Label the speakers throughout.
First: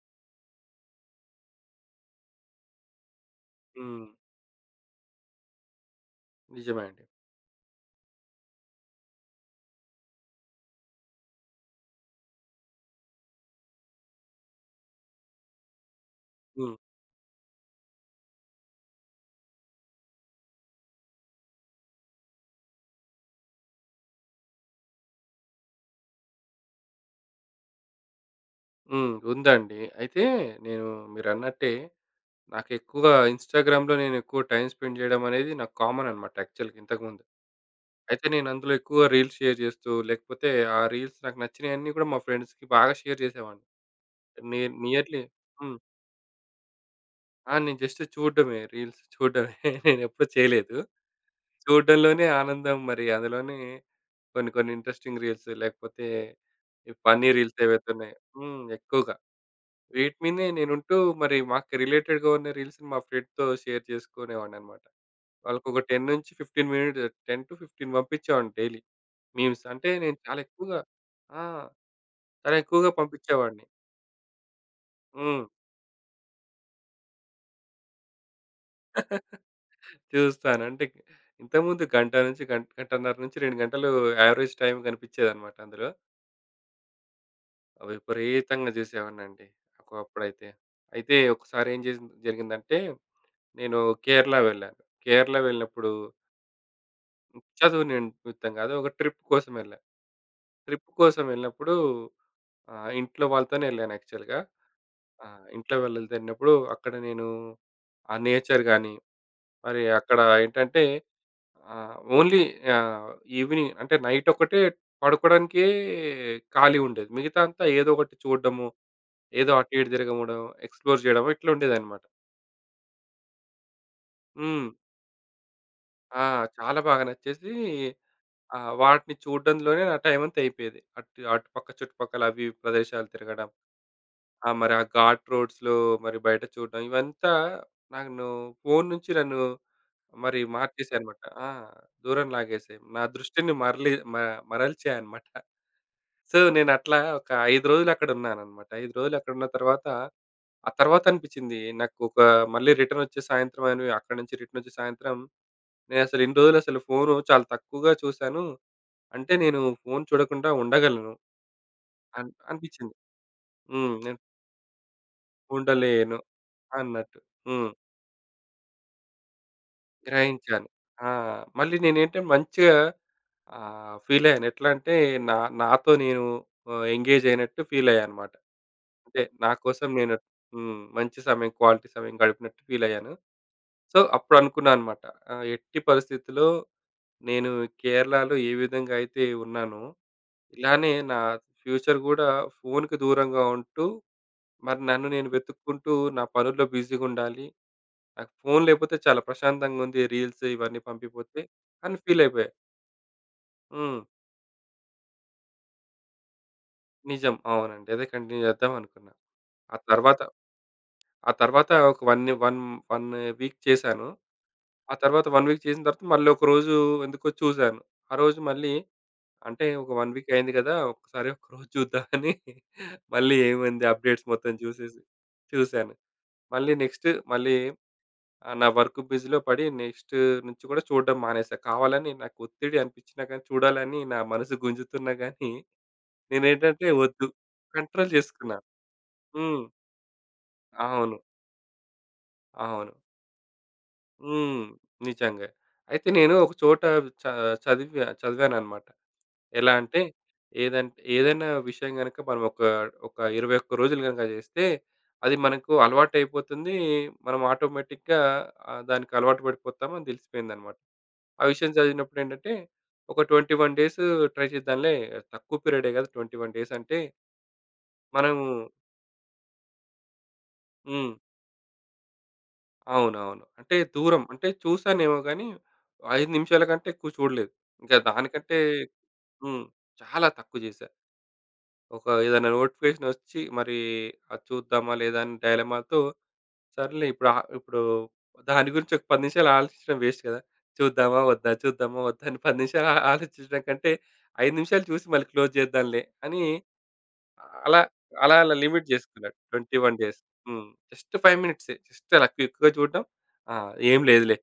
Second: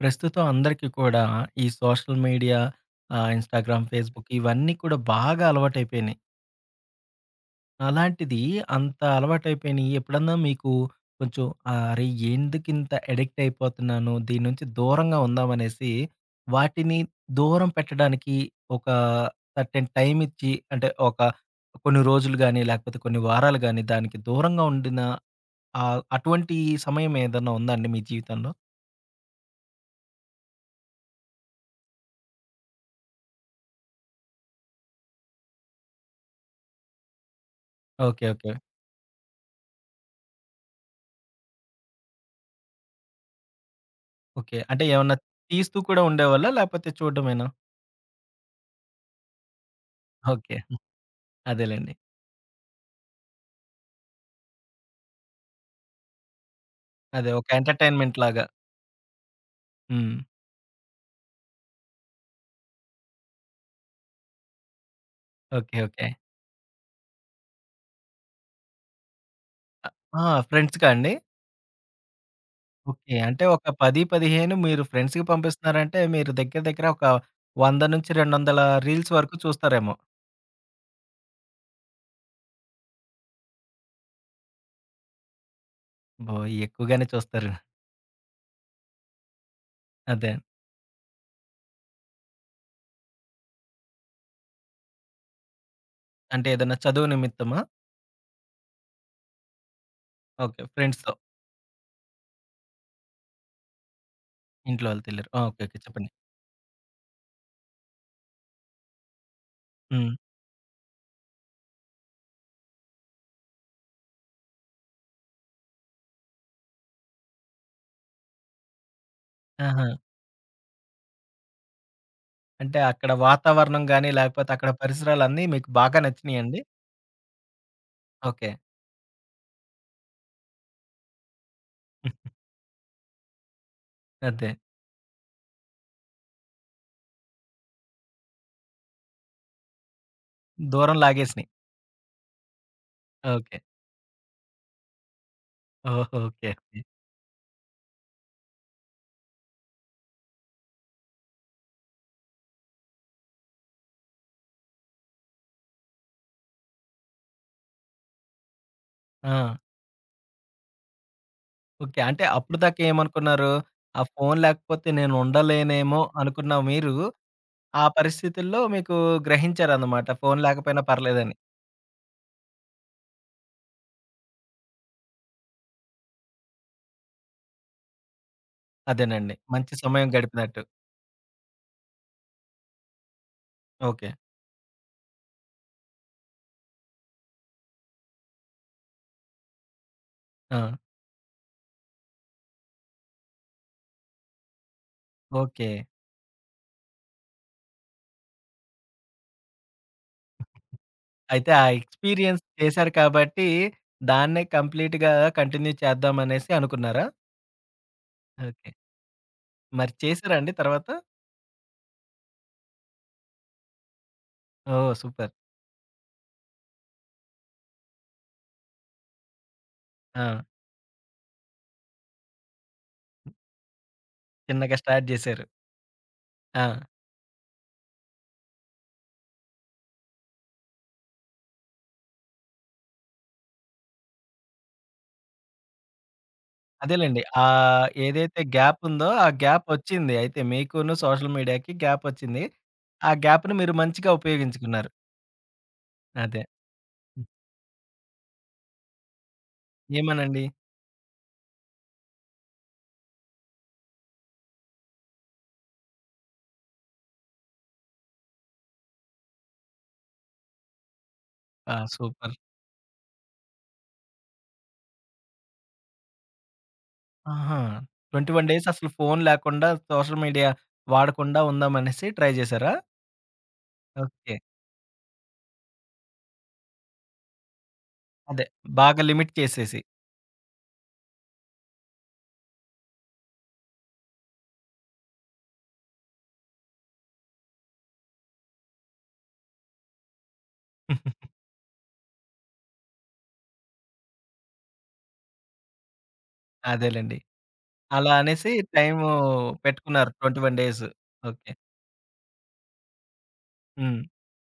Speaker 1: ప్రస్తుతం అందరికీ కూడా ఈ సోషల్ మీడియా, ఇన్‌స్టాగ్రామ్,
Speaker 2: హ్మ్.
Speaker 1: ఫేస్‌బుక్ ఇవన్నీ కూడా బాగా అలవాటైపోయినాయి.
Speaker 2: నిజమే అండి.
Speaker 1: అలాంటిది అంత అలవాటైపోయినియి ఎప్పుడన్నా మీకు కొంచెం అరే! ఎందుకింత అడిక్ట్ అయిపోతున్నాను? దీని నుంచి దూరంగా ఉందాం అనేసి
Speaker 2: హ్మ్.
Speaker 1: వాటిని దూరం పెట్టడానికి ఒక సర్టెన్ టైమ్ ఇచ్చి అంటే ఒక కొన్ని రోజులు గాని, లేకపోతే కొన్ని వారాలు గాని దానికి దూరంగా ఉండిన అటువంటి సమయం ఏదన్నా ఉందా అండి మీ జీవితంలో?
Speaker 2: హ్మ్. ఉందండి. అయితే నేను మీరన్నట్టే నాకెక్కువగా ఇన్‌స్టాగ్రామ్‌లో నేనెక్కువ టైమ్ స్పెండ్ జేయడం అనేది నాకు కామన్ అన్నమాట యాక్చువల్‌గా ఇంతకుముందు. అయితే
Speaker 1: ఓకే. ఓకే.
Speaker 2: నేనందులో ఎక్కువ రీల్స్ షేర్ జేస్తూ, లేకపోతే ఆ రీల్స్ నాకు నచ్చినయన్నీ గూడా మా ఫ్రెండ్స్‌కి బాగా షేర్ జేసేవాడిని.
Speaker 1: ఓకే.
Speaker 2: నే
Speaker 1: అంటే ఏమన్నా
Speaker 2: నియర్లీ హ్మ్.
Speaker 1: తీస్తూ కూడా ఉండేవాళ్ళా? లేపోతే చూడడమేనా?
Speaker 2: ఆ! నేను జస్ట్ చూడడమే రీల్స్ చూడడమే. నేనెప్పుడు
Speaker 1: ఓకే.
Speaker 2: చేయలేదు.
Speaker 1: హ్మ్. అదేలెండి.
Speaker 2: చూడడంలోనే ఆనందం మరి అందులోనే కొన్ని కొన్ని ఇంట్రెస్టింగ్ రీల్స్ లేకపోతే ఈ ఫన్నీ
Speaker 1: అదే ఒక
Speaker 2: రీల్స్ ఏవైతే ఉన్నాయో
Speaker 1: ఎంటర్‌టైన్‌మెంట్ లాగా.
Speaker 2: హ్మ్, ఎక్కువగా. వీటి
Speaker 1: హ్మ్.
Speaker 2: మీదనే నేనుంటూ మరి మాకు రిలేటెడ్‌గా ఉన్న రీల్స్‌ని మా ఫ్రెండ్‌తో షేర్ చేసుకునేవాడినన్నమాట.
Speaker 1: ఓకే.
Speaker 2: వాళ్ళకొక 10
Speaker 1: ఓకే.
Speaker 2: నుంచి 15 మినిట్స్ 10-15 పంపించేవాడిని డైలీ మీమ్స్.
Speaker 1: ఆ!
Speaker 2: అంటే నేను
Speaker 1: ఆ!
Speaker 2: చాలా ఎక్కువగా
Speaker 1: ఫ్రెండ్స్‌కా అండి?
Speaker 2: ఆ! చాలా ఎక్కువగా
Speaker 1: ఓకే. అంటే
Speaker 2: పంపించేవాడిని.
Speaker 1: ఒక 10, 15 మీరు ఫ్రెండ్స్‌కి
Speaker 2: హ్మ్.
Speaker 1: పంపిస్తున్నారంటే మీరు దగ్గర దగ్గర ఒక 100-200 రీల్స్ వరకు చూస్తారేమో!
Speaker 2: చూస్తాను. అంటే ఇంతకుముందు గంట నుంచి గంటన్నర నుంచి 2 గంటలు యావరేజ్ టైమ్ కనిపించేదన్నమాట అందులో.
Speaker 1: అబ్బో! ఎక్కువగానే చూస్తారు.
Speaker 2: అవి విపరీతంగా చూసేవాడినండి
Speaker 1: అదే.
Speaker 2: ఒకప్పుడైతే. అయితే ఒకసారి ఏం చేసింది జరిగిందంటే నేను కేరళ వెళ్ళాను. కేరళ వెళ్ళినప్పుడు
Speaker 1: అంటే ఏదన్నా చదువు నిమిత్తమా?
Speaker 2: చదువు నిమిత్తంగా. అది ఒక ట్రిప్ కోసం వెళ్ళా.
Speaker 1: ఓకే.
Speaker 2: ట్రిప్
Speaker 1: ఫ్రెండ్స్‌తో.
Speaker 2: కోసం వెళ్ళినప్పుడు ఇంట్లో వాళ్ళతోనే వెళ్ళాను యాక్చువల్‌గా.
Speaker 1: ఇంట్లో వాళ్ళతో
Speaker 2: ఆ!
Speaker 1: ఎళ్లారు. ఆ! ఓకే.
Speaker 2: ఇంట్లో
Speaker 1: ఓకే. చెప్పండి.
Speaker 2: వాళ్ళతో వెళ్ళినప్పుడు అక్కడ నేను ఆ నేచర్ గాని, మరి
Speaker 1: హ్మ్.
Speaker 2: అక్కడ ఏంటంటే ఓన్లీ ఆహ్, ఈవినింగ్ అంటే నైట్ ఒకటే పడుకోవడానికే ఖాళీ ఉండేది. మిగతా అంతా ఏదో ఒకటి చూడడము, ఏదో అటు
Speaker 1: ఆహా!
Speaker 2: ఇటు తిరగడం, ఎక్స్‌ప్లోర్ చేయడము ఇట్లా ఉండేదన్నమాట.
Speaker 1: అంటే అక్కడ వాతావరణం గాని, లేకపోతే
Speaker 2: హ్మ్.
Speaker 1: అక్కడ పరిసరాలన్నీ మీకు బాగా
Speaker 2: ఆ!
Speaker 1: నచ్చినియండి?
Speaker 2: చాలా బాగా నచ్చేసి
Speaker 1: ఓకే.
Speaker 2: ఆ! వాటిని చూడడంలోనే నా టైమంతా అయిపోయేది. అటుపక్క, చుట్టుపక్కల అవి ప్రదేశాలు తిరగడం. ఆ!
Speaker 1: అదే.
Speaker 2: మరి ఆ ఘాట్ రోడ్స్‌లో మరి బయట చూడడం. ఇవంతా నన్ను ఫోను నుంచి నన్ను మరి
Speaker 1: దూరం
Speaker 2: మార్చేసాయన్నమాట.
Speaker 1: లాగేసినియి.
Speaker 2: ఆ! దూరం లాగేసాయి. నా దృష్టిని
Speaker 1: ఓకే.
Speaker 2: మరలి మ మరల్చాయన్నమాట.
Speaker 1: ఓహో!
Speaker 2: So,
Speaker 1: okay. ఓకే.
Speaker 2: నేనట్లా ఒక 5 రోజులు అక్కడున్నానన్నమాట. 5 రోజులు అక్కడున్న తర్వాత, ఆ తర్వాత అనిపిచ్చింది నాకు ఒక మళ్ళీ రిటర్నొచ్చే సాయంత్రం అని అక్కడి నుంచి రిటర్నొచ్చే సాయంత్రం నేనసలు ఇన్ని రోజులసలు ఫోను చాలా తక్కువగా చూసాను. అంటే
Speaker 1: ఆ!
Speaker 2: నేను ఫోను చూడకుండా ఉండగలను
Speaker 1: ఓకే. అంటే అప్పటిదాకా
Speaker 2: అనిపిచ్చింది.
Speaker 1: ఏమనుకున్నారు?
Speaker 2: హ్మ్.
Speaker 1: ఆ
Speaker 2: నేను
Speaker 1: ఫోను లేకపోతే నేను ఉండలేనేమో
Speaker 2: ఉండలేను
Speaker 1: అనుకున్న మీరు,
Speaker 2: అన్నట్టు. హ్మ్.
Speaker 1: ఆ పరిస్థితుల్లో మీకు గ్రహించారన్నమాట. ఫోను
Speaker 2: గ్రహించాను.
Speaker 1: లేకపోయినా
Speaker 2: ఆ!
Speaker 1: పర్లేదని.
Speaker 2: మళ్ళీ నేనేంటే మంచిగా ఫీలయ్యాను. ఎట్లా అంటే నా నాతో నేను ఎంగేజ్ అయినట్టు ఫీలయ్యానన్నమాట. అంటే
Speaker 1: అదేనండి.
Speaker 2: నా
Speaker 1: మంచి
Speaker 2: కోసం
Speaker 1: సమయం
Speaker 2: నేను
Speaker 1: గడిపినట్టు.
Speaker 2: హ్మ్, మంచి సమయం, క్వాలిటీ సమయం గడిపినట్టు ఫీలయ్యాను. So,
Speaker 1: okay.
Speaker 2: అప్పుడనుకున్నా అన్నమాట. ఎట్టి పరిస్థితిలో నేను కేరళలో ఏ విధంగా అయితే ఉన్నానో,
Speaker 1: ఆ!
Speaker 2: ఇలానే నా ఫ్యూచర్ గూడా ఫోనుకి దూరంగా ఉంటూ మరి నన్ను నేను
Speaker 1: ఓకే.
Speaker 2: వెతుక్కుంటూ నా పనుల్లో బిజీగుండాలి. నాకు ఫోను లేపోతే చాలా ప్రశాంతంగుంది. రీల్స్ ఇవన్నీ పంపిపోతే
Speaker 1: అయితే ఆ
Speaker 2: అని
Speaker 1: ఎక్స్‌పీరియన్స్
Speaker 2: ఫీలయిపోయా.
Speaker 1: చేశారు కాబట్టి,
Speaker 2: హ్మ్.
Speaker 1: దాన్నే కంప్లీట్‌గా కంటిన్యూ చేద్దామనేసి అనుకున్నారా?
Speaker 2: నిజం. అవునండి. అదే కంటిన్యూ
Speaker 1: ఓకే.
Speaker 2: చేద్దామనుకున్నా. ఆ
Speaker 1: మరి
Speaker 2: తర్వాత
Speaker 1: చేశారా అండి తర్వాత?
Speaker 2: ఆ తర్వాత ఒక వన్ వన్ వన్ వీక్ చేశాను.
Speaker 1: ఓహ్!
Speaker 2: ఆ తర్వాత
Speaker 1: సూపర్.
Speaker 2: 1 వీక్ చేసిన తర్వాత మళ్ళీ ఒక రోజు ఎందుకో చూసాను. ఆ రోజు మళ్ళీ అంటే ఒక 1
Speaker 1: ఆ!
Speaker 2: వీక్ అయింది కదా! ఒకసారి ఒకరోజు చూద్దాం అని మళ్ళీ ఏముంది అప్‌డేట్స్ మొత్తం
Speaker 1: చిన్నగా
Speaker 2: చూసేసి
Speaker 1: స్టార్ట్ జేశారు.
Speaker 2: చూసాను.
Speaker 1: ఆ!
Speaker 2: మళ్ళీ నెక్స్ట్ మళ్ళీ ఆ! నా వర్క్ బిజీలో పడి నెక్స్ట్ నుంచి కూడా చూడడం మానేసా. కావాలని నాకు ఒత్తిడి అనిపించినా గానీ, చూడాలని నా మనసు గుంజుతున్నా గానీ, నేనేంటంటే
Speaker 1: అదేలెండి.
Speaker 2: వద్దు కంట్రోల్
Speaker 1: ఏదైతే
Speaker 2: చేసుకున్నా.
Speaker 1: గ్యాప్ ఉందో, ఆ
Speaker 2: హ్మ్.
Speaker 1: గ్యాప్ ఒచ్చింది. అయితే మీకును
Speaker 2: అవును.
Speaker 1: సోషల్ మీడియాకి గ్యాప్ ఒచ్చింది.
Speaker 2: అవును.
Speaker 1: ఆ గ్యాప్‌ని మీరు మంచిగా
Speaker 2: హ్మ్.
Speaker 1: ఉపయోగించుకున్నారు.
Speaker 2: నిజంగా. అయితే నేను
Speaker 1: అదే.
Speaker 2: ఒక చోట చ చదివా చదివానన్నమాట. ఎలా అంటే
Speaker 1: ఏమనండి?
Speaker 2: ఏదంటే ఏదైనా విషయం గనుక మనం ఒక 21 రోజులు గనుక చేస్తే అది మనకు అలవాటయిపోతుంది. మనం ఆటోమేటిక్‌గా దానికి అలవాటు పడిపోతామని తెలిసిపోయిందన్నమాట. ఆ విషయం
Speaker 1: ఆ! సూపర్.
Speaker 2: చదివినప్పుడేంటంటే, ఒక 21 డేస్ ట్రై చేద్దాంలే. తక్కువ పీరియడే కదా! 21 డేస్ అంటే
Speaker 1: ఆహా!
Speaker 2: మనం
Speaker 1: 21 డేస్ అసలు ఫోను లేకుండా, సోషల్ మీడియా
Speaker 2: హ్మ్.
Speaker 1: వాడకుండా ఉందామనేసి ట్రై జేశారా?
Speaker 2: అవునవును. అంటే దూరం
Speaker 1: ఓకే.
Speaker 2: అంటే చూసానేమో గానీ, 5 నిమిషాల కంటే ఎక్కువ చూడలేదు. ఇంకా
Speaker 1: అదే.
Speaker 2: దానికంటే
Speaker 1: బాగా లిమిట్
Speaker 2: హ్మ్,
Speaker 1: చేసేసి.
Speaker 2: చాలా తక్కువ చేశా. ఒక ఏదైనా నోటిఫికేషన్ వచ్చి మరి అది చూద్దామా లేదా అని డైలమాతో సర్లే ఇప్పుడు దాని గురించి ఒక 10 నిమిషాలు ఆలోచించడం వేస్ట్ కదా! చూద్దామా వద్దా? చూద్దామా వద్దా? అని 10 నిమిషాలు ఆ ఆలోచించడం కంటే 5 నిమిషాలు చూసి మళ్ళీ క్లోజ్ చేద్దాంలే అని
Speaker 1: అదేలెండి.
Speaker 2: అలా
Speaker 1: అలా
Speaker 2: అలా
Speaker 1: అనేసి
Speaker 2: అలా లిమిట్
Speaker 1: టైము
Speaker 2: చేసుకున్నాడు. 21
Speaker 1: పెట్టుకున్నారు
Speaker 2: డేస్.
Speaker 1: 21
Speaker 2: హ్మ్.
Speaker 1: డేస్.
Speaker 2: Just 5
Speaker 1: okay.
Speaker 2: మినిట్సే. జస్ట్ అలా క్విక్‌గా చూడడం. ఆ! ఏం
Speaker 1: హ్మ్.
Speaker 2: లేదులే.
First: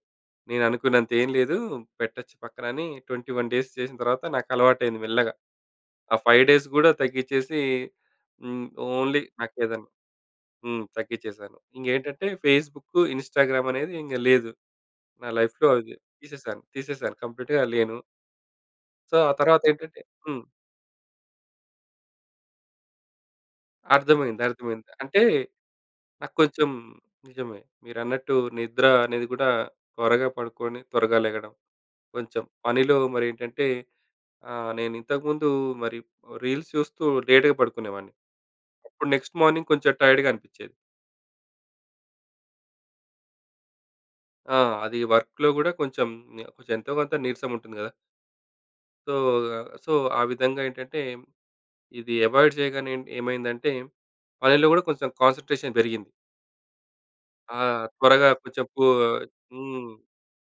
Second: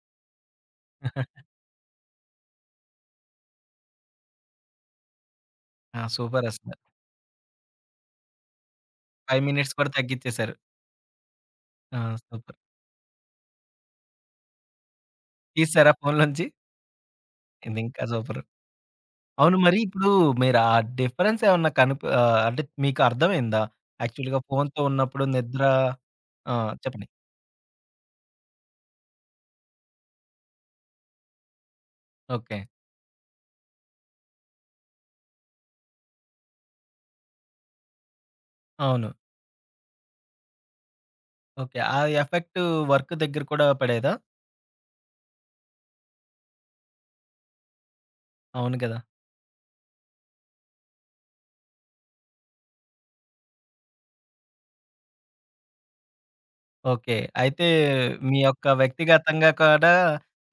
Speaker 2: నేను అనుకున్నంత ఏం లేదు. పెట్టొచ్చు పక్కన అని 21 డేస్ చేసిన తర్వాత నాకు అలవాటయింది మెల్లగా.
Speaker 1: ఆ!
Speaker 2: ఆ 5 డేస్
Speaker 1: సూపరసల.
Speaker 2: గూడా తగ్గిచ్చేసి హ్మ్. ఓన్లీ
Speaker 1: 5 మినిట్స్
Speaker 2: నాకేదన్నా
Speaker 1: కూడా తగ్గిచ్చేశారు.
Speaker 2: హ్మ్. తగ్గిచ్చేసాను.
Speaker 1: ఆ!
Speaker 2: ఇంకేంటంటే
Speaker 1: సూపర్.
Speaker 2: ఫేస్‌బుక్, ఇన్‌స్టాగ్రామ్ అనేది ఇంక లేదు. నా లైఫ్‌లో
Speaker 1: తీసేసారా
Speaker 2: అది
Speaker 1: ఫోనులోంచి?
Speaker 2: తీసేసాను. కంప్లీట్‌గా లేను.
Speaker 1: ఇదింకా సూపరు.
Speaker 2: సో, ఆ
Speaker 1: అవును మరి
Speaker 2: తర్వాతేంటంటే
Speaker 1: ఇప్పుడు
Speaker 2: హ్మ్.
Speaker 1: మీరు ఆ డిఫరెన్స్ ఏమన్నా కనుప అంటే మీకు అర్థమైందా? యాక్చువల్‌గా
Speaker 2: అర్థమైంది.
Speaker 1: ఫోన్‌తో
Speaker 2: అంటే
Speaker 1: ఉన్నప్పుడు నిద్ర
Speaker 2: నాకు
Speaker 1: ఆ!
Speaker 2: కొంచెం
Speaker 1: చెప్పండి.
Speaker 2: నిజమే. మీరన్నట్టు నిద్ర అనేది గూడా త్వరగా పడుకొని, త్వరగా లెగడం. కొంచెం
Speaker 1: ఓకే.
Speaker 2: పనిలో మరేంటంటే నేనింతకుముందు మరి రీల్స్ చూస్తూ లేట్‌గా పడుకునేవాడిని. అప్పుడు
Speaker 1: అవును.
Speaker 2: నెక్స్ట్ మార్నింగ్ కొంచెం టైర్డ్‌గా అనిపిచ్చేది.
Speaker 1: ఓకే. ఆ ఎఫెక్టు వర్క్ దగ్గర కూడా పడేదా?
Speaker 2: ఆ! అది వర్క్‌లో గూడా కొంచెం కొంచెం ఎంతో కొంత నీరసం ఉంటుంది గదా!
Speaker 1: అవును కదా!
Speaker 2: సో, సో, ఆ విధంగా ఏంటంటే ఇది అవాయిడ్ చేయగానే ఏమైందంటే పనిలో గూడా కొంచెం కాన్సంట్రేషన్ పెరిగింది.
Speaker 1: ఓకే.
Speaker 2: ఆ!
Speaker 1: అయితే
Speaker 2: త్వరగా
Speaker 1: మీ
Speaker 2: కొంచెం
Speaker 1: యొక్క
Speaker 2: పూ
Speaker 1: వ్యక్తిగతంగా
Speaker 2: హ్మ్.
Speaker 1: కూడా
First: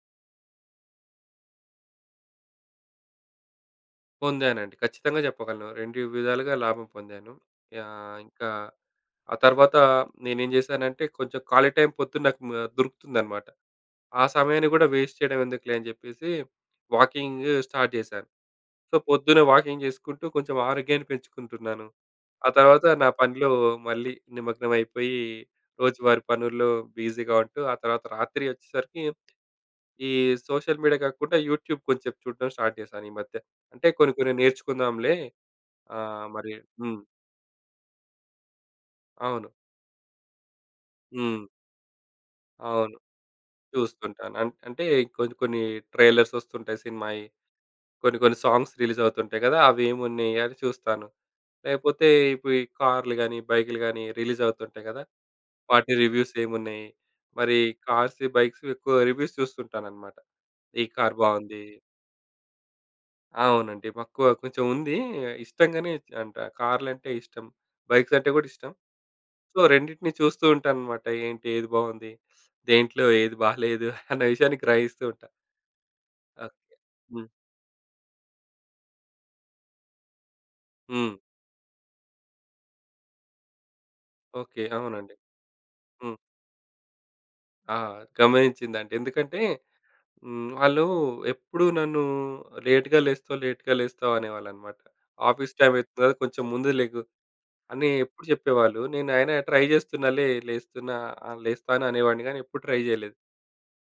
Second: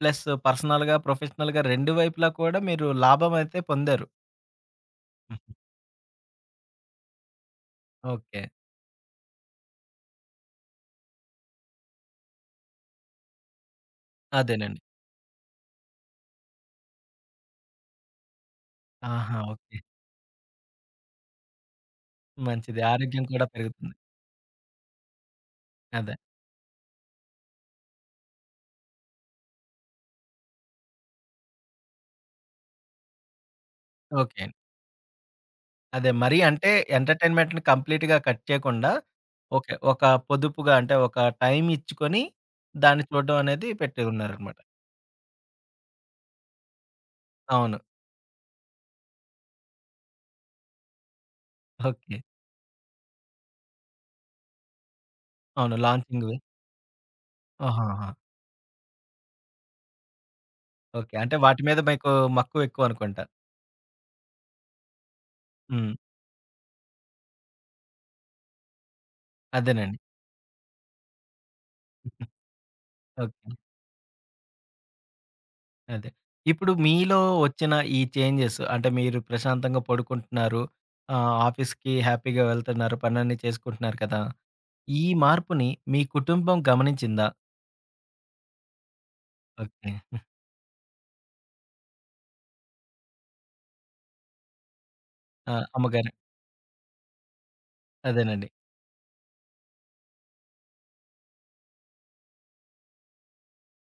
Speaker 1: ప్లస్ పర్సనల్‌గా, ప్రొఫెషనల్‌గా 2 వైపులా కూడా మీరు లాభం అయితే పొందారు.
Speaker 2: పొందానండి. ఖచ్చితంగా
Speaker 1: హ్మ్.
Speaker 2: చెప్పగలను. 2 విధాలుగా లాభం పొందాను. యాహ్!
Speaker 1: ఓకే.
Speaker 2: ఇంకా ఆ తర్వాత నేనేం జేశానంటే కొంచెం ఖాళీ టైం పొద్దున్న నాకు మ దొరుకుతుందనమాట. ఆ సమయాన్ని
Speaker 1: అదేనండి.
Speaker 2: గూడా వేస్ట్ చేయడం ఎందుకులే అని జెప్పేసి వాకింగ్ స్టార్ట్ జేశాను. సో,
Speaker 1: ఆహా!
Speaker 2: పొద్దున
Speaker 1: ఓకే.
Speaker 2: వాకింగ్ జేసుకుంటూ కొంచెం ఆరోగ్యాన్ని పెంచుకుంటున్నాను. ఆ
Speaker 1: మంచిది.
Speaker 2: తర్వాత నా
Speaker 1: ఆరోగ్యం కూడా
Speaker 2: పనిలో
Speaker 1: పెరుగుతుంది.
Speaker 2: మళ్ళీ నిమగ్నమైపోయి
Speaker 1: అదే.
Speaker 2: రోజువారీ పనుల్లో బిజీగా ఉంటూ ఆ తర్వాత రాత్రి ఒచ్చేసరికి ఈ సోషల్ మీడియా కాకుండా యూట్యూబ్ కొంచెం చూడడం స్టార్ట్ జేశాను ఈ మధ్య. అంటే కొన్ని కొన్ని
Speaker 1: ఓకే.
Speaker 2: నేర్చుకుందాంలే. ఆ!
Speaker 1: అదే. మరీ
Speaker 2: మరి
Speaker 1: అంటే
Speaker 2: హ్మ్.
Speaker 1: ఎంటర్‌టైన్‌మెంట్‌ని కంప్లీట్‌గా కట్ చేయకుండా,
Speaker 2: అవును.
Speaker 1: ఓకే. ఒక పొదుపుగా అంటే ఒక
Speaker 2: హ్మ్.
Speaker 1: టైమ్ ఇచ్చుకొని,
Speaker 2: అవును.
Speaker 1: దాన్ని చూడడం అనేది పెట్టి
Speaker 2: చూస్తుంటాను.
Speaker 1: ఉన్నారనమాట.
Speaker 2: అంటే కొన్ని కొన్ని ట్రైలర్స్ వస్తుంటాయి సినిమాయి.
Speaker 1: అవును.
Speaker 2: కొన్ని కొన్ని సాంగ్స్ రిలీజ్ అవుతుంటాయి కదా! అవి ఏమున్నాయి అని చూస్తాను. లేకపోతే
Speaker 1: ఓకే.
Speaker 2: ఇప్పుడు ఈ కార్లు గాని, బైకులు గాని రిలీజ్ అవుతుంటాయి కదా!
Speaker 1: అవును.
Speaker 2: వాటి రివ్యూస్
Speaker 1: లాంచింగ్‌వి.
Speaker 2: ఏమున్నాయి? మరి
Speaker 1: ఆహాహా!
Speaker 2: కార్స్, బైక్స్ ఎక్కువ రివ్యూస్ చూస్తుంటానన్నమాట. ఈ
Speaker 1: ఓకే.
Speaker 2: కార్
Speaker 1: అంటే వాటి
Speaker 2: బావుంది.
Speaker 1: మీద మీకు మక్కువ ఎక్కువనుకుంటా.
Speaker 2: అవునండి. మక్కువ కొంచెం ఉంది. ఇష్టంగానే
Speaker 1: హ్మ్.
Speaker 2: అంట కార్లంటే ఇష్టం. బైక్స్ అంటే కూడా ఇష్టం. సో,
Speaker 1: అదేనండి.
Speaker 2: రెండిటిని చూస్తూ ఉంటానన్నమాట. ఏంటి ఏది బావుంది? దేంట్లో ఏది
Speaker 1: ఓకే.
Speaker 2: బాలేదు? అన్న విషయాన్ని గ్రహిస్తూ ఉంటా.
Speaker 1: అదే. ఇప్పుడు
Speaker 2: ఓకే.
Speaker 1: మీలో
Speaker 2: హ్మ్.
Speaker 1: వచ్చిన ఈ చేంజెస్ అంటే మీరు ప్రశాంతంగా పడుకుంటున్నారు.
Speaker 2: హ్మ్.
Speaker 1: ఆఫీస్‌కి హ్యాపీగా వెళ్తున్నారు. పనన్నీ చేసుకుంటున్నారు కదా!
Speaker 2: ఓకే.
Speaker 1: ఈ
Speaker 2: అవునండి.
Speaker 1: మార్పుని మీ
Speaker 2: హ్మ్.
Speaker 1: కుటుంబం గమనించిందా?
Speaker 2: ఆ! గమనించిందండి. ఎందుకంటే
Speaker 1: ఓకే.
Speaker 2: హ్మ్, వాళ్ళు ఎప్పుడు నన్ను లేట్‌గా లేస్తావు, లేట్‌గా లేస్తావు అనేవాళ్ళన్నమాట.
Speaker 1: ఆ!
Speaker 2: ఆఫీస్ టైమ్ అయితుంది
Speaker 1: అమ్మగారు.
Speaker 2: కదా! కొంచెం ముందు లెగు అని ఎప్పుడు
Speaker 1: అదేనండి.
Speaker 2: చెప్పేవాళ్ళు. నేను అయినా ట్రై చేస్తున్నాలే లేస్తున్నా లేస్తాను అనేవాడిని గానీ ఎప్పుడు ట్రై చేయలేదు.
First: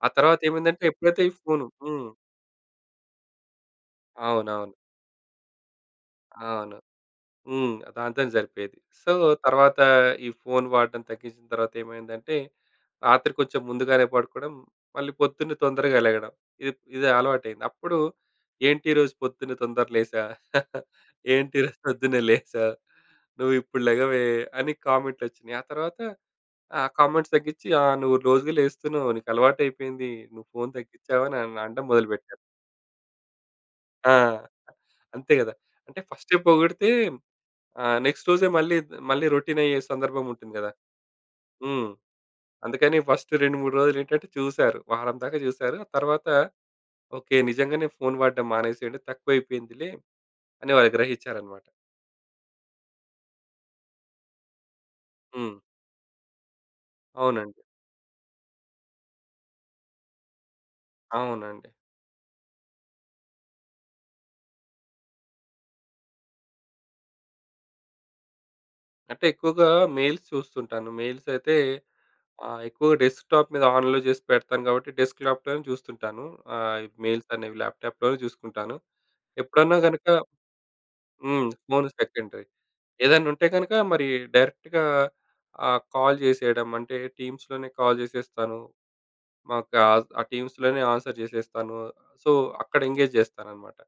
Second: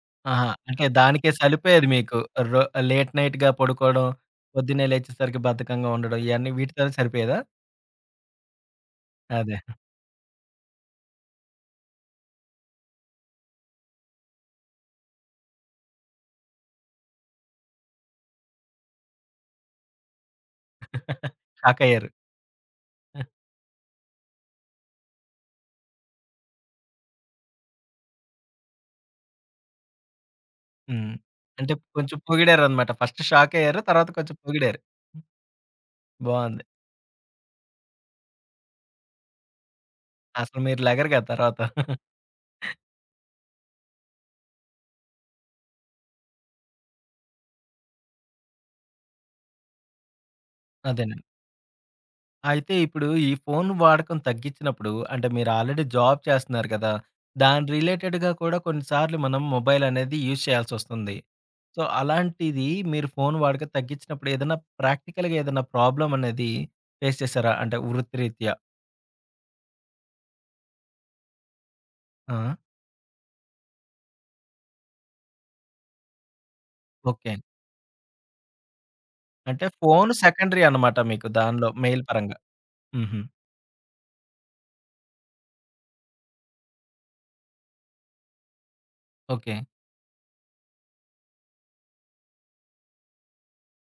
Speaker 2: ఆ
Speaker 1: ఆహా!
Speaker 2: తర్వాతేమైందంటే
Speaker 1: అంటే
Speaker 2: ఎప్పుడైతే
Speaker 1: దానికే
Speaker 2: ఈ ఫోను
Speaker 1: సలిపోయేది
Speaker 2: హ్మ్.
Speaker 1: మీకు. రొ లేట్ నైట్‌గా పడుకోవడం,
Speaker 2: అవునవును.
Speaker 1: పొద్దున్నే లేచేసరికి బద్ధకంగా ఉండడం ఇయన్నీ
Speaker 2: అవును,
Speaker 1: వీటితోనే సరిపోయేదా?
Speaker 2: హ్మ్, దాంతోనే సరిపోయేది. సో,
Speaker 1: అదే.
Speaker 2: తర్వాత ఈ ఫోను వాడడం తగ్గించిన తర్వాత ఏమైందంటే, రాత్రి కొంచెం ముందుగానే పడుకోవడం, మళ్ళీ పొద్దున్న తొందరగా లెగడం. ఇది ఇది అలవాటయింది. అప్పుడు ఏంటి ఈరోజు పొద్దున్న తొందర లేసా? ఏంటి ఈరోజు
Speaker 1: షాక్ అయ్యారు.
Speaker 2: పొద్దున్నే లేసా? నువ్విప్పుడు లెగవే అని కామెంట్‌లొచ్చినియి. ఆ తర్వాత ఆ కామెంట్స్ తగ్గించి, "ఆ! నువ్వు రోజుగా లేస్తున్నావు. నీకలవాటయిపోయింది. నువ్వు ఫోను
Speaker 1: హ్మ్.
Speaker 2: తగ్గించావు" అని
Speaker 1: అంటే
Speaker 2: అనడం
Speaker 1: కొంచెం
Speaker 2: మొదలుపెట్టారు.
Speaker 1: పొగిడారనమాట. ఫస్ట్ షాక్ అయ్యారు. తర్వాత
Speaker 2: ఆ!
Speaker 1: కొంచెం పొగిడారు.
Speaker 2: అంతే గదా! అంటే ఫస్టే
Speaker 1: బావుంది.
Speaker 2: పొగిడితే ఆ! నెక్స్ట్ రోజే మళ్ళీ, మళ్ళీ రొటీనయ్యే సందర్భం ఉంటుంది
Speaker 1: అసలు
Speaker 2: గదా!
Speaker 1: మీరు లెగరు కదా తర్వాత.
Speaker 2: హ్మ్. అందుకని ఫస్ట్ 2, 3 రోజులేంటంటే చూసారు. వారం దాకా చూసారు. ఆ తర్వాత ఓకే. నిజంగానే ఫోను వాడడం మానేసేయండి. తక్కువైపోయిందిలే అని వాళ్ళు
Speaker 1: అదేనండి.
Speaker 2: గ్రహించారనమాట.
Speaker 1: అయితే ఇప్పుడు ఈ ఫోన్ వాడకం తగ్గించినప్పుడు అంటే మీరు
Speaker 2: హ్మ్.
Speaker 1: ఆల్రెడీ జాబ్ చేస్తున్నారు కదా!
Speaker 2: అవునండి.
Speaker 1: దాని రిలేటెడ్‌గా కూడా కొన్నిసార్లు మనం మొబైల్ అనేది యూజ్ చేయాల్సొస్తుంది.
Speaker 2: అవునండి.
Speaker 1: సో, అలాంటిది మీరు ఫోన్ వాడకం తగ్గించినప్పుడు ఏదైనా ప్రాక్టికల్‌గా ఏదైనా ప్రాబ్లమ్ అనేది ఫేస్ చేసారా? అంటే వృత్తిరీత్యా.
Speaker 2: అంటే ఎక్కువగా మెయిల్స్ చూస్తుంటాను. మెయిల్స్ అయితే
Speaker 1: ఆ!
Speaker 2: ఎక్కువగా డెస్క్‌టాప్ మీద ఆన్‌లో జేసి పెడతాను కాబట్టి డెస్క్ ల్యాప్‌టాప్‌లోనే చూస్తుంటాను. Mails
Speaker 1: okay.
Speaker 2: అనేవి ల్యాప్‌టాప్‌లోనే చూసుకుంటాను.
Speaker 1: అంటే
Speaker 2: ఎప్పుడన్నా గనక
Speaker 1: ఫోన్ సెకండరీ అన్నమాట మీకు
Speaker 2: హ్మ్.
Speaker 1: దానిలో
Speaker 2: ఫోన్
Speaker 1: మెయిల్ పరంగా.
Speaker 2: సెకండరీ.
Speaker 1: హుహు.
Speaker 2: ఏదైనా ఉంటే గనుక మరి డైరెక్ట్‌గా కాల్ చేసేయడం. అంటే టీమ్స్‌లోనే కాల్ చేసేస్తాను.
Speaker 1: ఓకే.
Speaker 2: మాకు ఆ టీమ్స్‌లోనే ఆన్సర్ చేసేస్తాను. సో, అక్కడ ఎంగేజ్ చేస్తాననమాట.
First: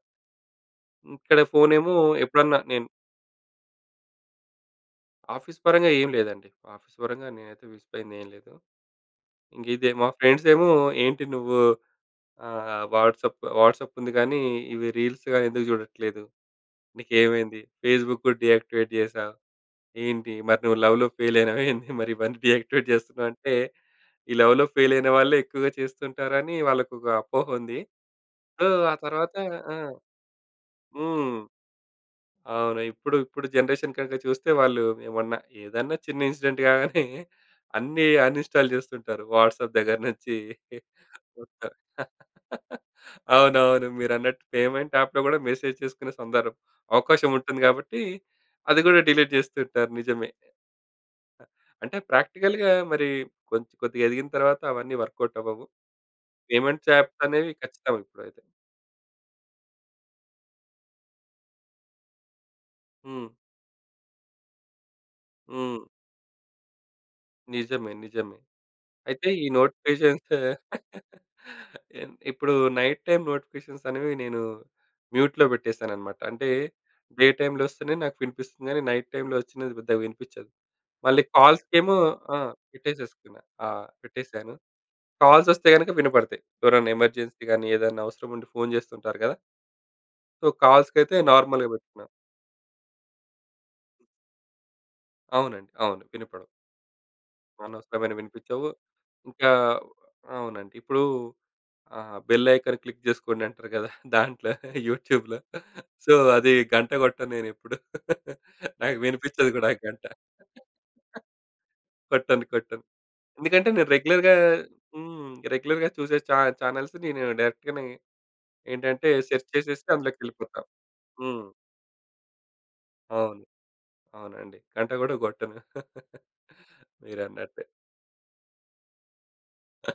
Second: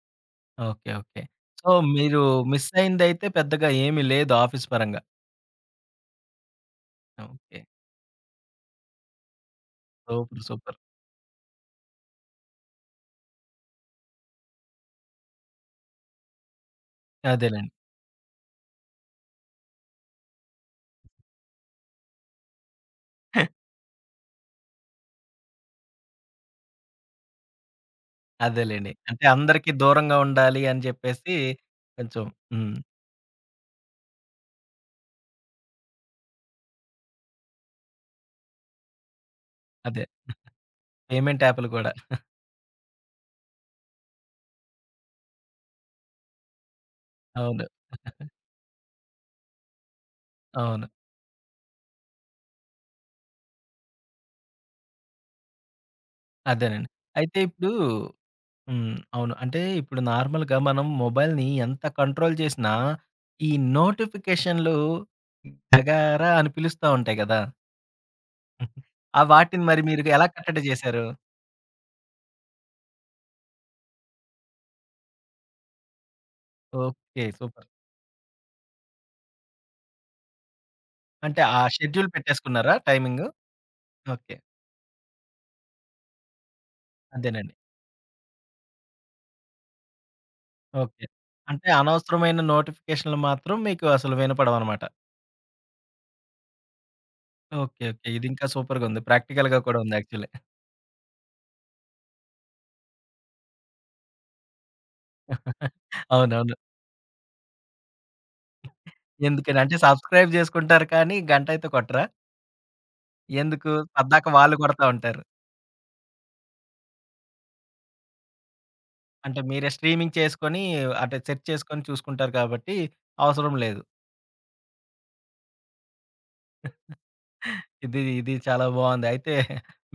Speaker 1: ఓకే. ఓకే.
Speaker 2: ఇక్కడ
Speaker 1: సో,
Speaker 2: ఫోనేమో
Speaker 1: మీరు
Speaker 2: ఎప్పుడన్నా
Speaker 1: మిస్
Speaker 2: నేను
Speaker 1: అయిందైతే పెద్దగా ఏమీ లేదు ఆఫీస్ పరంగా.
Speaker 2: ఆఫీస్ పరంగా ఏం లేదండి. ఆఫీస్ పరంగా
Speaker 1: ఓకే.
Speaker 2: నేనైతే విసిపోయింది ఏం లేదు. ఇంక ఇదే మా
Speaker 1: సూపర్.
Speaker 2: ఫ్రెండ్సేమో
Speaker 1: సూపర్.
Speaker 2: ఏంటి నువ్వు వాట్సాప్ వాట్సాప్ ఉంది గానీ, ఇవి రీల్స్ గాని ఎందుకు చూడట్లేదు? నీకేమైంది?
Speaker 1: అదేలెండి.
Speaker 2: ఫేస్‌బుక్ కూడా డీయాక్టివేట్ చేసావు. ఏంటి మరి నువ్వు లవ్‌లో ఫెయిల్ అయినావా ఏంది? మరి ఇవన్నీ డీయాక్టివేట్ చేస్తున్నావు అంటే, ఈ లవ్‌లో ఫెయిల్ అయిన వాళ్ళే ఎక్కువగా చేస్తుంటారని వాళ్ళకొక అపోహ ఉంది. సో,
Speaker 1: అదేలెండి.
Speaker 2: ఆ
Speaker 1: అంటే
Speaker 2: తర్వాత
Speaker 1: అందరికీ
Speaker 2: ఆ!
Speaker 1: దూరంగా ఉండాలి అని జెప్పేసి
Speaker 2: హ్మ్.
Speaker 1: కొంచెం హ్మ్.
Speaker 2: అవును. ఇప్పుడు ఇప్పుడు జనరేషన్ కనుక చూస్తే వాళ్ళు ఏదన్నా చిన్న ఇన్సిడెంట్ కాగానే అన్నీ అన్‌ఇన్‌స్టాల్ చేస్తుంటారు. వాట్సాప్ దగ్గర
Speaker 1: అదే
Speaker 2: నుంచి
Speaker 1: పేమెంట్ యాపులు
Speaker 2: మొత్తం.
Speaker 1: గూడా.
Speaker 2: అవునవును. మీరన్నట్టు పేమెంట్ యాప్‌లో కూడా మెసేజ్ చేసుకునే అవకాశం ఉంటుంది
Speaker 1: అవును.
Speaker 2: కాబట్టి, అది కూడా డిలీట్ చేస్తుంటారు నిజమే.
Speaker 1: అవును.
Speaker 2: అంటే ప్రాక్టికల్‌గా మరి కొంచెం కొద్దిగా ఎదిగిన తర్వాత అవన్నీ వర్కౌట్ అవ్వవు.
Speaker 1: అదేనండి.
Speaker 2: పేమెంట్స్ యాప్స్
Speaker 1: అయితే
Speaker 2: అనేవి
Speaker 1: ఇప్పుడు
Speaker 2: ఖచ్చితం ఇప్పుడైతే.
Speaker 1: హ్మ్. అవును. అంటే ఇప్పుడు నార్మల్‌గా మనం మొబైల్‌ని ఎంత కంట్రోల్ చేసినా
Speaker 2: హ్మ్.
Speaker 1: ఈ నోటిఫికేషన్‌లు
Speaker 2: హ్మ్.
Speaker 1: గగారా అని పిలుస్తా ఉంటాయి గదా!
Speaker 2: నిజమే. నిజమే.
Speaker 1: ఆ
Speaker 2: అయితే ఈ
Speaker 1: వాటిని మరి మీరు ఎలా
Speaker 2: నోటిఫికేషన్స్
Speaker 1: కట్టడి చేశారు?
Speaker 2: ఎన్ ఇప్పుడు నైట్ టైమ్ నోటిఫికేషన్స్ అనేవి నేను మ్యూట్‌లో పెట్టేసాననమాట. అంటే
Speaker 1: ఓకే.
Speaker 2: డే టైమ్‌లో
Speaker 1: సూపర్.
Speaker 2: వస్తేనే నాకు వినిపిస్తుంది గానీ, నైట్ టైమ్‌లో వచ్చినది పెద్దగా వినిపించదు. మళ్ళీ
Speaker 1: అంటే ఆ
Speaker 2: కాల్స్‌కేమో
Speaker 1: షెడ్యూల్
Speaker 2: ఆ!
Speaker 1: పెట్టేసుకున్నారా టైమింగు?
Speaker 2: పెట్టేసేసుకున్నా. ఆ!
Speaker 1: ఓకే.
Speaker 2: పెట్టేసాను. కాల్స్ వస్తే గనుక వినపడతాయి. ఎవరైనా ఎమర్జెన్సీ
Speaker 1: అదేనండి.
Speaker 2: గాని, ఏదైనా అవసరం ఉండి ఫోను చేస్తుంటారు కదా! So,
Speaker 1: okay.
Speaker 2: కాల్స్‌కైతే నార్మల్‌గా
Speaker 1: అంటే
Speaker 2: పెట్టుకున్నా.
Speaker 1: అనవసరమైన నోటిఫికేషన్‌లు మాత్రం మీకు అసలు వినపడవనమాట.
Speaker 2: అవునండి. అవును. వినపడవు.
Speaker 1: ఓకే. ఓకే.
Speaker 2: అనవసరమైనవి
Speaker 1: ఇది ఇంకా
Speaker 2: వినిపించవు.
Speaker 1: సూపర్‌గుంది.
Speaker 2: ఇంకా
Speaker 1: ప్రాక్టికల్‌గా కూడా ఉంది యాక్చువల్లీ.
Speaker 2: అవునండి. ఇప్పుడు బెల్ ఐకాన్ క్లిక్ చేసుకోండి అంటారు కదా! దాంట్లో యూట్యూబ్‌లో. సో, అది
Speaker 1: అవునవును.
Speaker 2: గంట కొట్టను నేనెప్పుడు. నాకు వినిపించదు
Speaker 1: ఎందుకని
Speaker 2: కూడా
Speaker 1: అంటే
Speaker 2: ఆ గంట.
Speaker 1: సబ్‌స్క్రైబ్ చేసుకుంటారు కానీ గంట అయితే కొట్టరా?
Speaker 2: కొట్టను. ఎందుకంటే
Speaker 1: ఎందుకు?
Speaker 2: నేను
Speaker 1: పద్దాక
Speaker 2: రెగ్యులర్‌గా
Speaker 1: వాళ్ళు కొడతా ఉంటారు.
Speaker 2: హ్మ్. రెగ్యులర్‌గా చూసే చానెల్స్ నేను డైరెక్ట్‌గానే ఏంటంటే
Speaker 1: అంటే
Speaker 2: సెర్చ్
Speaker 1: మీరే
Speaker 2: చేసేసి
Speaker 1: స్ట్రీమింగ్
Speaker 2: అందులోకెళ్ళిపోతా.
Speaker 1: చేసుకొని అంటే సెట్
Speaker 2: హ్మ్.
Speaker 1: చేసుకొని చూసుకుంటారు కాబట్టి
Speaker 2: అవును.
Speaker 1: అవసరం లేదు.
Speaker 2: అవునండి. గంట కూడా కొట్టను. మీరన్నట్టే.
Speaker 1: ఇది ఇది చాలా బావుంది. అయితే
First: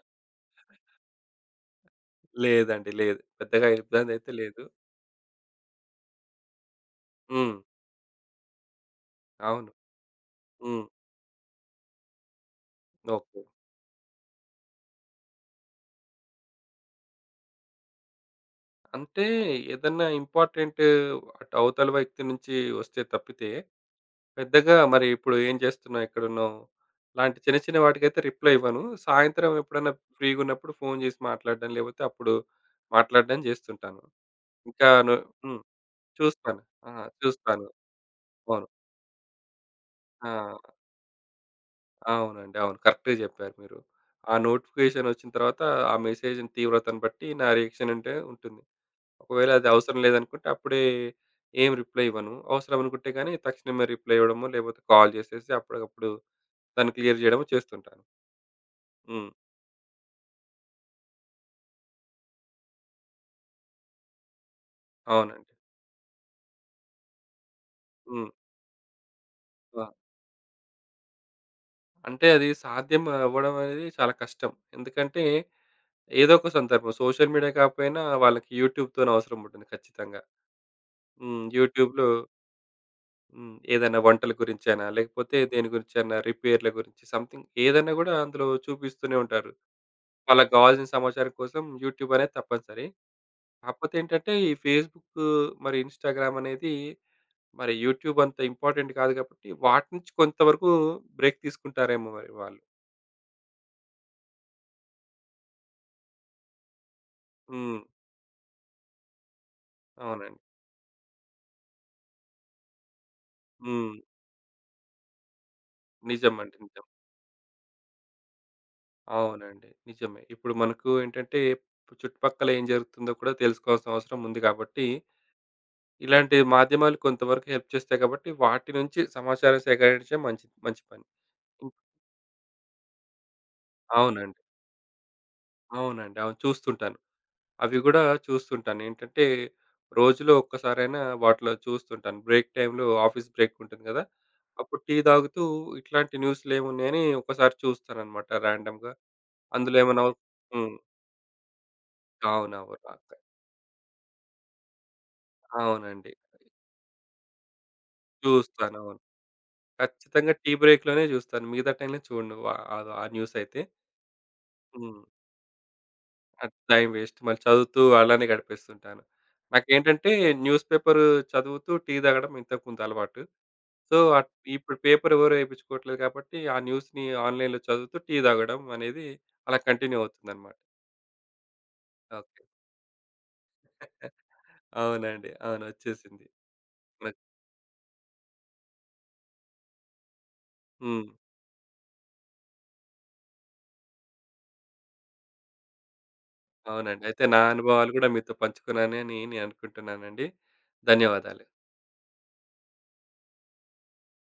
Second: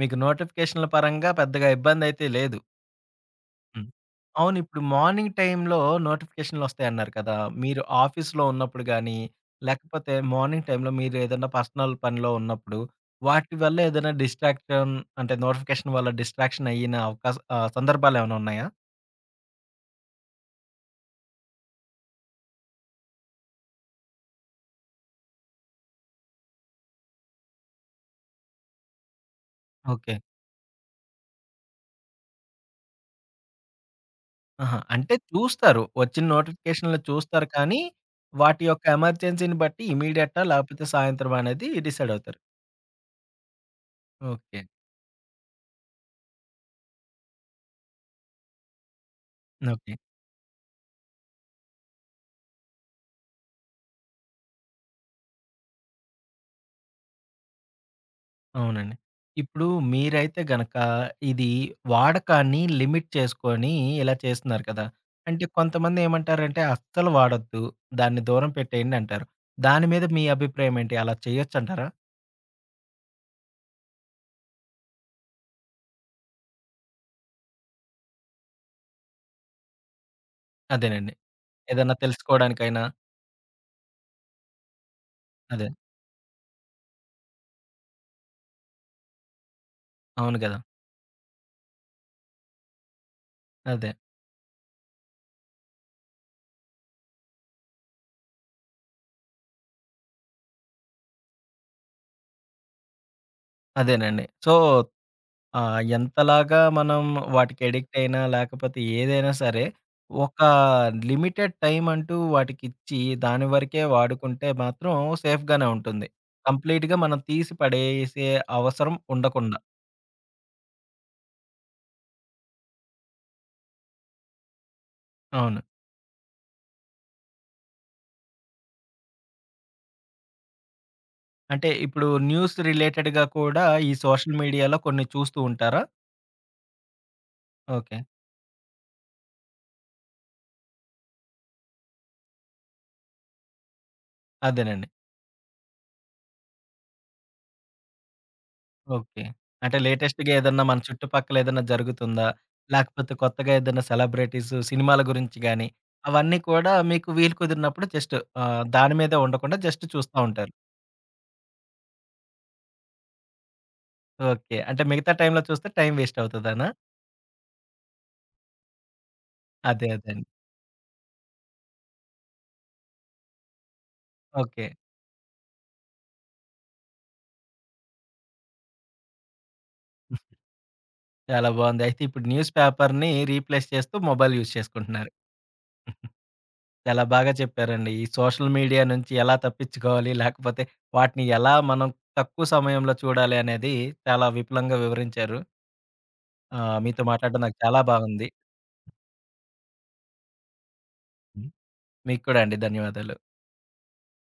Speaker 1: మీకు నోటిఫికేషన్‌ల పరంగా పెద్దగా ఇబ్బందైతే లేదు.
Speaker 2: లేదండి. పెద్దగా
Speaker 1: హ్మ్.
Speaker 2: ఇబ్బందైతే
Speaker 1: అవును.
Speaker 2: లేదు.
Speaker 1: ఇప్పుడు మార్నింగ్ టైమ్‌లో నోటిఫికేషన్‌లొస్తాయన్నారు కదా!
Speaker 2: హ్మ్.
Speaker 1: మీరు ఆఫీస్‌లో ఉన్నప్పుడు గానీ,
Speaker 2: అవును.
Speaker 1: లేకపోతే మార్నింగ్
Speaker 2: హ్మ్.
Speaker 1: టైమ్‌లో మీరేదన్నా పర్సనల్ పనిలో ఉన్నప్పుడు,
Speaker 2: ఓకే.
Speaker 1: వాటి వల్ల ఏదైనా డిస్ట్రాక్షన్ అంటే నోటిఫికేషన్ వల్ల డిస్ట్రాక్షన్ అయ్యిన అవకాశ సందర్భాలేమైనా ఉన్నాయా?
Speaker 2: అంటే ఏదన్నా ఇంపార్టెంట్ అటు అవతల వ్యక్తి నుంచి వస్తే తప్పితే, పెద్దగా మరి ఇప్పుడు ఏం చేస్తున్నావు? ఎక్కడున్నావు? ఇలాంటి చిన్న చిన్న వాటికైతే రిప్లై ఇవ్వను. సాయంత్రం ఎప్పుడన్నా
Speaker 1: ఓకే.
Speaker 2: ఫ్రీగున్నప్పుడు ఫోను చేసి మాట్లాడడం, లేకపోతే అప్పుడు మాట్లాడడం చేస్తుంటాను.
Speaker 1: ఆహా!
Speaker 2: ఇంకా ను
Speaker 1: అంటే
Speaker 2: హ్మ్.
Speaker 1: చూస్తారు. వచ్చిన
Speaker 2: చూస్తాను. ఆ!
Speaker 1: నోటిఫికేషన్‌లు చూస్తారు
Speaker 2: చూస్తాను.
Speaker 1: కానీ, వాటి
Speaker 2: అవును.
Speaker 1: యొక్క ఎమర్జెన్సీని బట్టి ఇమ్మీడియేటా?
Speaker 2: ఆ!
Speaker 1: లేకపోతే సాయంత్రమా అనేది డిసైడవుతారు.
Speaker 2: అవునండి. అవును. కరెక్ట్‌గా జెప్పారు మీరు. ఆ
Speaker 1: ఓకే.
Speaker 2: నోటిఫికేషన్ వచ్చిన తర్వాత ఆ మెసేజ్‌ని తీవ్రతను బట్టి నా రియాక్షన్ అంటే ఉంటుంది. ఒకవేళ అది
Speaker 1: ఓకే.
Speaker 2: అవసరం లేదనుకుంటే అప్పుడే ఏం రిప్లై ఇవ్వను. అవసరం అనుకుంటే గాని తక్షణమే రిప్లై ఇవ్వడమో, లేకపోతే కాల్ జేసేసి అప్పటికప్పుడు దాన్ని క్లియర్ జేయడమో చేస్తుంటాను.
Speaker 1: అవునండి.
Speaker 2: హ్మ్.
Speaker 1: ఇప్పుడు మీరైతే గనక ఇది వాడకాన్ని లిమిట్ చేసుకొని ఇలా చేస్తున్నారు కదా! అంటే
Speaker 2: అవునండి.
Speaker 1: కొంతమందేమంటారంటే అస్సలు వాడొద్దు. దాన్ని
Speaker 2: హ్మ్.
Speaker 1: దూరం పెట్టేయండి అంటారు.
Speaker 2: ఆ!
Speaker 1: దాని మీద మీ అభిప్రాయం ఏంటి? అలా చేయొచ్చంటారా?
Speaker 2: అంటే అది సాధ్యం అవ్వడం అనేది చాలా కష్టం. ఎందుకంటే ఏదో ఒక సందర్భం సోషల్ మీడియా కాకపోయినా వాళ్ళకి యూట్యూబ్‌తోని అవసరం ఉంటుంది ఖచ్చితంగా.
Speaker 1: అదేనండి.
Speaker 2: హ్మ్.
Speaker 1: ఏదన్నా
Speaker 2: యూట్యూబ్‌లో
Speaker 1: తెలుసుకోవడానికైనా
Speaker 2: హ్మ్. ఏదైనా వంటల గురించైనా, లేకపోతే
Speaker 1: అదే.
Speaker 2: దేని గురించైనా రిపేర్‌ల గురించి సంథింగ్ ఏదైనా గూడా అందులో చూపిస్తూనే ఉంటారు.
Speaker 1: అవును
Speaker 2: వాళ్ళకి
Speaker 1: గదా!
Speaker 2: గావాల్సిన సమాచారం కోసం యూట్యూబ్ అనేది తప్పనిసరి.
Speaker 1: అదే.
Speaker 2: కాకపోతే ఏంటంటే, ఈ ఫేస్‌బుక్ మరి ఇన్‌స్టాగ్రామ్ అనేది మరి యూట్యూబ్ అంత ఇంపార్టెంట్ కాదు కాబట్టి, వాటి నుంచి కొంతవరకు బ్రేక్ తీసుకుంటారేమో మరి వాళ్ళు.
Speaker 1: అదేనండి. సో ఆ! ఎంతలాగా మనం వాటికి
Speaker 2: హ్మ్.
Speaker 1: అడిక్ట్ అయినా, లేకపోతే ఏదైనా సరే, ఒక
Speaker 2: అవునండి.
Speaker 1: లిమిటెడ్ టైమ్ అంటూ వాటికిచ్చి, దాని వరకే
Speaker 2: హ్మ్.
Speaker 1: వాడుకుంటే మాత్రం సేఫ్‌గానే ఉంటుంది.
Speaker 2: నిజమండి. నిజం.
Speaker 1: కంప్లీట్‌గా మనం తీసి పడేసే అవసరం ఉండకుండా.
Speaker 2: అవునండి. నిజమే. ఇప్పుడు మనకు ఏంటంటే, చుట్టుపక్కల ఏం జరుగుతుందో కూడా తెలుసుకోవాల్సిన అవసరం ఉంది కాబట్టి
Speaker 1: అవును.
Speaker 2: ఇలాంటి మాధ్యమాలు కొంతవరకు హెల్ప్ చేస్తాయి కాబట్టి వాటి నుంచి సమాచారం సేకరించడం మంచి మంచి పని.
Speaker 1: అంటే
Speaker 2: హ్మ్.
Speaker 1: ఇప్పుడు న్యూస్ రిలేటెడ్‌గా కూడా ఈ సోషల్
Speaker 2: అవునండి.
Speaker 1: మీడియాలో కొన్ని చూస్తూ ఉంటారా?
Speaker 2: అవునండి. అవును. చూస్తుంటాను. అవి
Speaker 1: ఓకే.
Speaker 2: గూడా చూస్తుంటాను. ఏంటంటే రోజులో ఒక్కసారైనా వాటిలో చూస్తుంటాను. బ్రేక్ టైమ్‌లో ఆఫీస్ బ్రేక్ ఉంటుంది గదా! అప్పుడు
Speaker 1: అదేనండి.
Speaker 2: టీ తాగుతూ ఇట్లాంటి న్యూస్‌లేమున్నాయని ఒకసారి చూస్తానన్నమాట ర్యాండమ్‌గా.
Speaker 1: ఓకే. అంటే
Speaker 2: అందులో ఏమన్నా
Speaker 1: లేటెస్ట్‌గా ఏదన్నా
Speaker 2: హ్మ్.
Speaker 1: మన చుట్టుపక్కల ఏదన్నా జరుగుతుందా?
Speaker 2: అవునవును.
Speaker 1: లేకపోతే కొత్తగా ఏదైనా సెలబ్రిటీస్ సినిమాల గురించి గాని,
Speaker 2: అవునండి.
Speaker 1: అవన్నీ కూడా మీకు వీలు కుదిరినప్పుడు జస్ట్
Speaker 2: చూస్తాను.
Speaker 1: దాని
Speaker 2: అవును.
Speaker 1: మీదే ఉండకుండా జస్ట్ చూస్తా
Speaker 2: ఖచ్చితంగా టీ
Speaker 1: ఉంటారు.
Speaker 2: బ్రేక్‌లోనే చూస్తాను. మిగతా టైమ్‌లో చూడను. ఆ ఆ న్యూసయితే.
Speaker 1: ఓకే. అంటే
Speaker 2: హ్మ్.
Speaker 1: మిగతా టైమ్‌లో చూస్తే టైమ్ వేస్ట్
Speaker 2: అది
Speaker 1: అవుతదనా?
Speaker 2: Time waste. మళ్ళీ చదువుతూ అలానే గడిపేస్తుంటాను.
Speaker 1: అదే అదే
Speaker 2: నాకేంటంటే
Speaker 1: అండి.
Speaker 2: న్యూస్ పేపర్ చదువుతూ టీ తాగడం ఇంతకుముందు అలవాటు. So,
Speaker 1: okay.
Speaker 2: ఇప్పుడు పేపర్ ఎవరు ఏపించుకోవట్లేదు కాబట్టి ఆ న్యూస్‌ని ఆన్‌లైన్‌లో చదువుతూ టీ తాగడం అనేది అలా కంటిన్యూ అవుతుందన్నమాట.
Speaker 1: చాలా బాగుంది. అయితే ఇప్పుడు
Speaker 2: ఓకే.
Speaker 1: న్యూస్ పేపర్‌ని రీప్లేస్ చేస్తూ మొబైల్ యూజ్ చేసుకుంటున్నారు.
Speaker 2: అవునండి. అవును. వచ్చేసింది.
Speaker 1: చాలా
Speaker 2: నాకు
Speaker 1: బాగా చెప్పారండి. ఈ సోషల్ మీడియా నుంచి ఎలా తప్పించుకోవాలి? లేకపోతే
Speaker 2: హ్మ్.
Speaker 1: వాటిని ఎలా మనం తక్కువ సమయంలో చూడాలి అనేది చాలా విపులంగా వివరించారు.
Speaker 2: అవునండి.
Speaker 1: మీతో
Speaker 2: అయితే నా
Speaker 1: మాట్లాడడం నాకు చాలా
Speaker 2: అనుభవాలు కూడా
Speaker 1: బాగుంది.
Speaker 2: మీతో పంచుకున్నానని నేను అనుకుంటున్నానండి. ధన్యవాదాలు.
Speaker 1: మీకు కూడా అండి. ధన్యవాదాలు.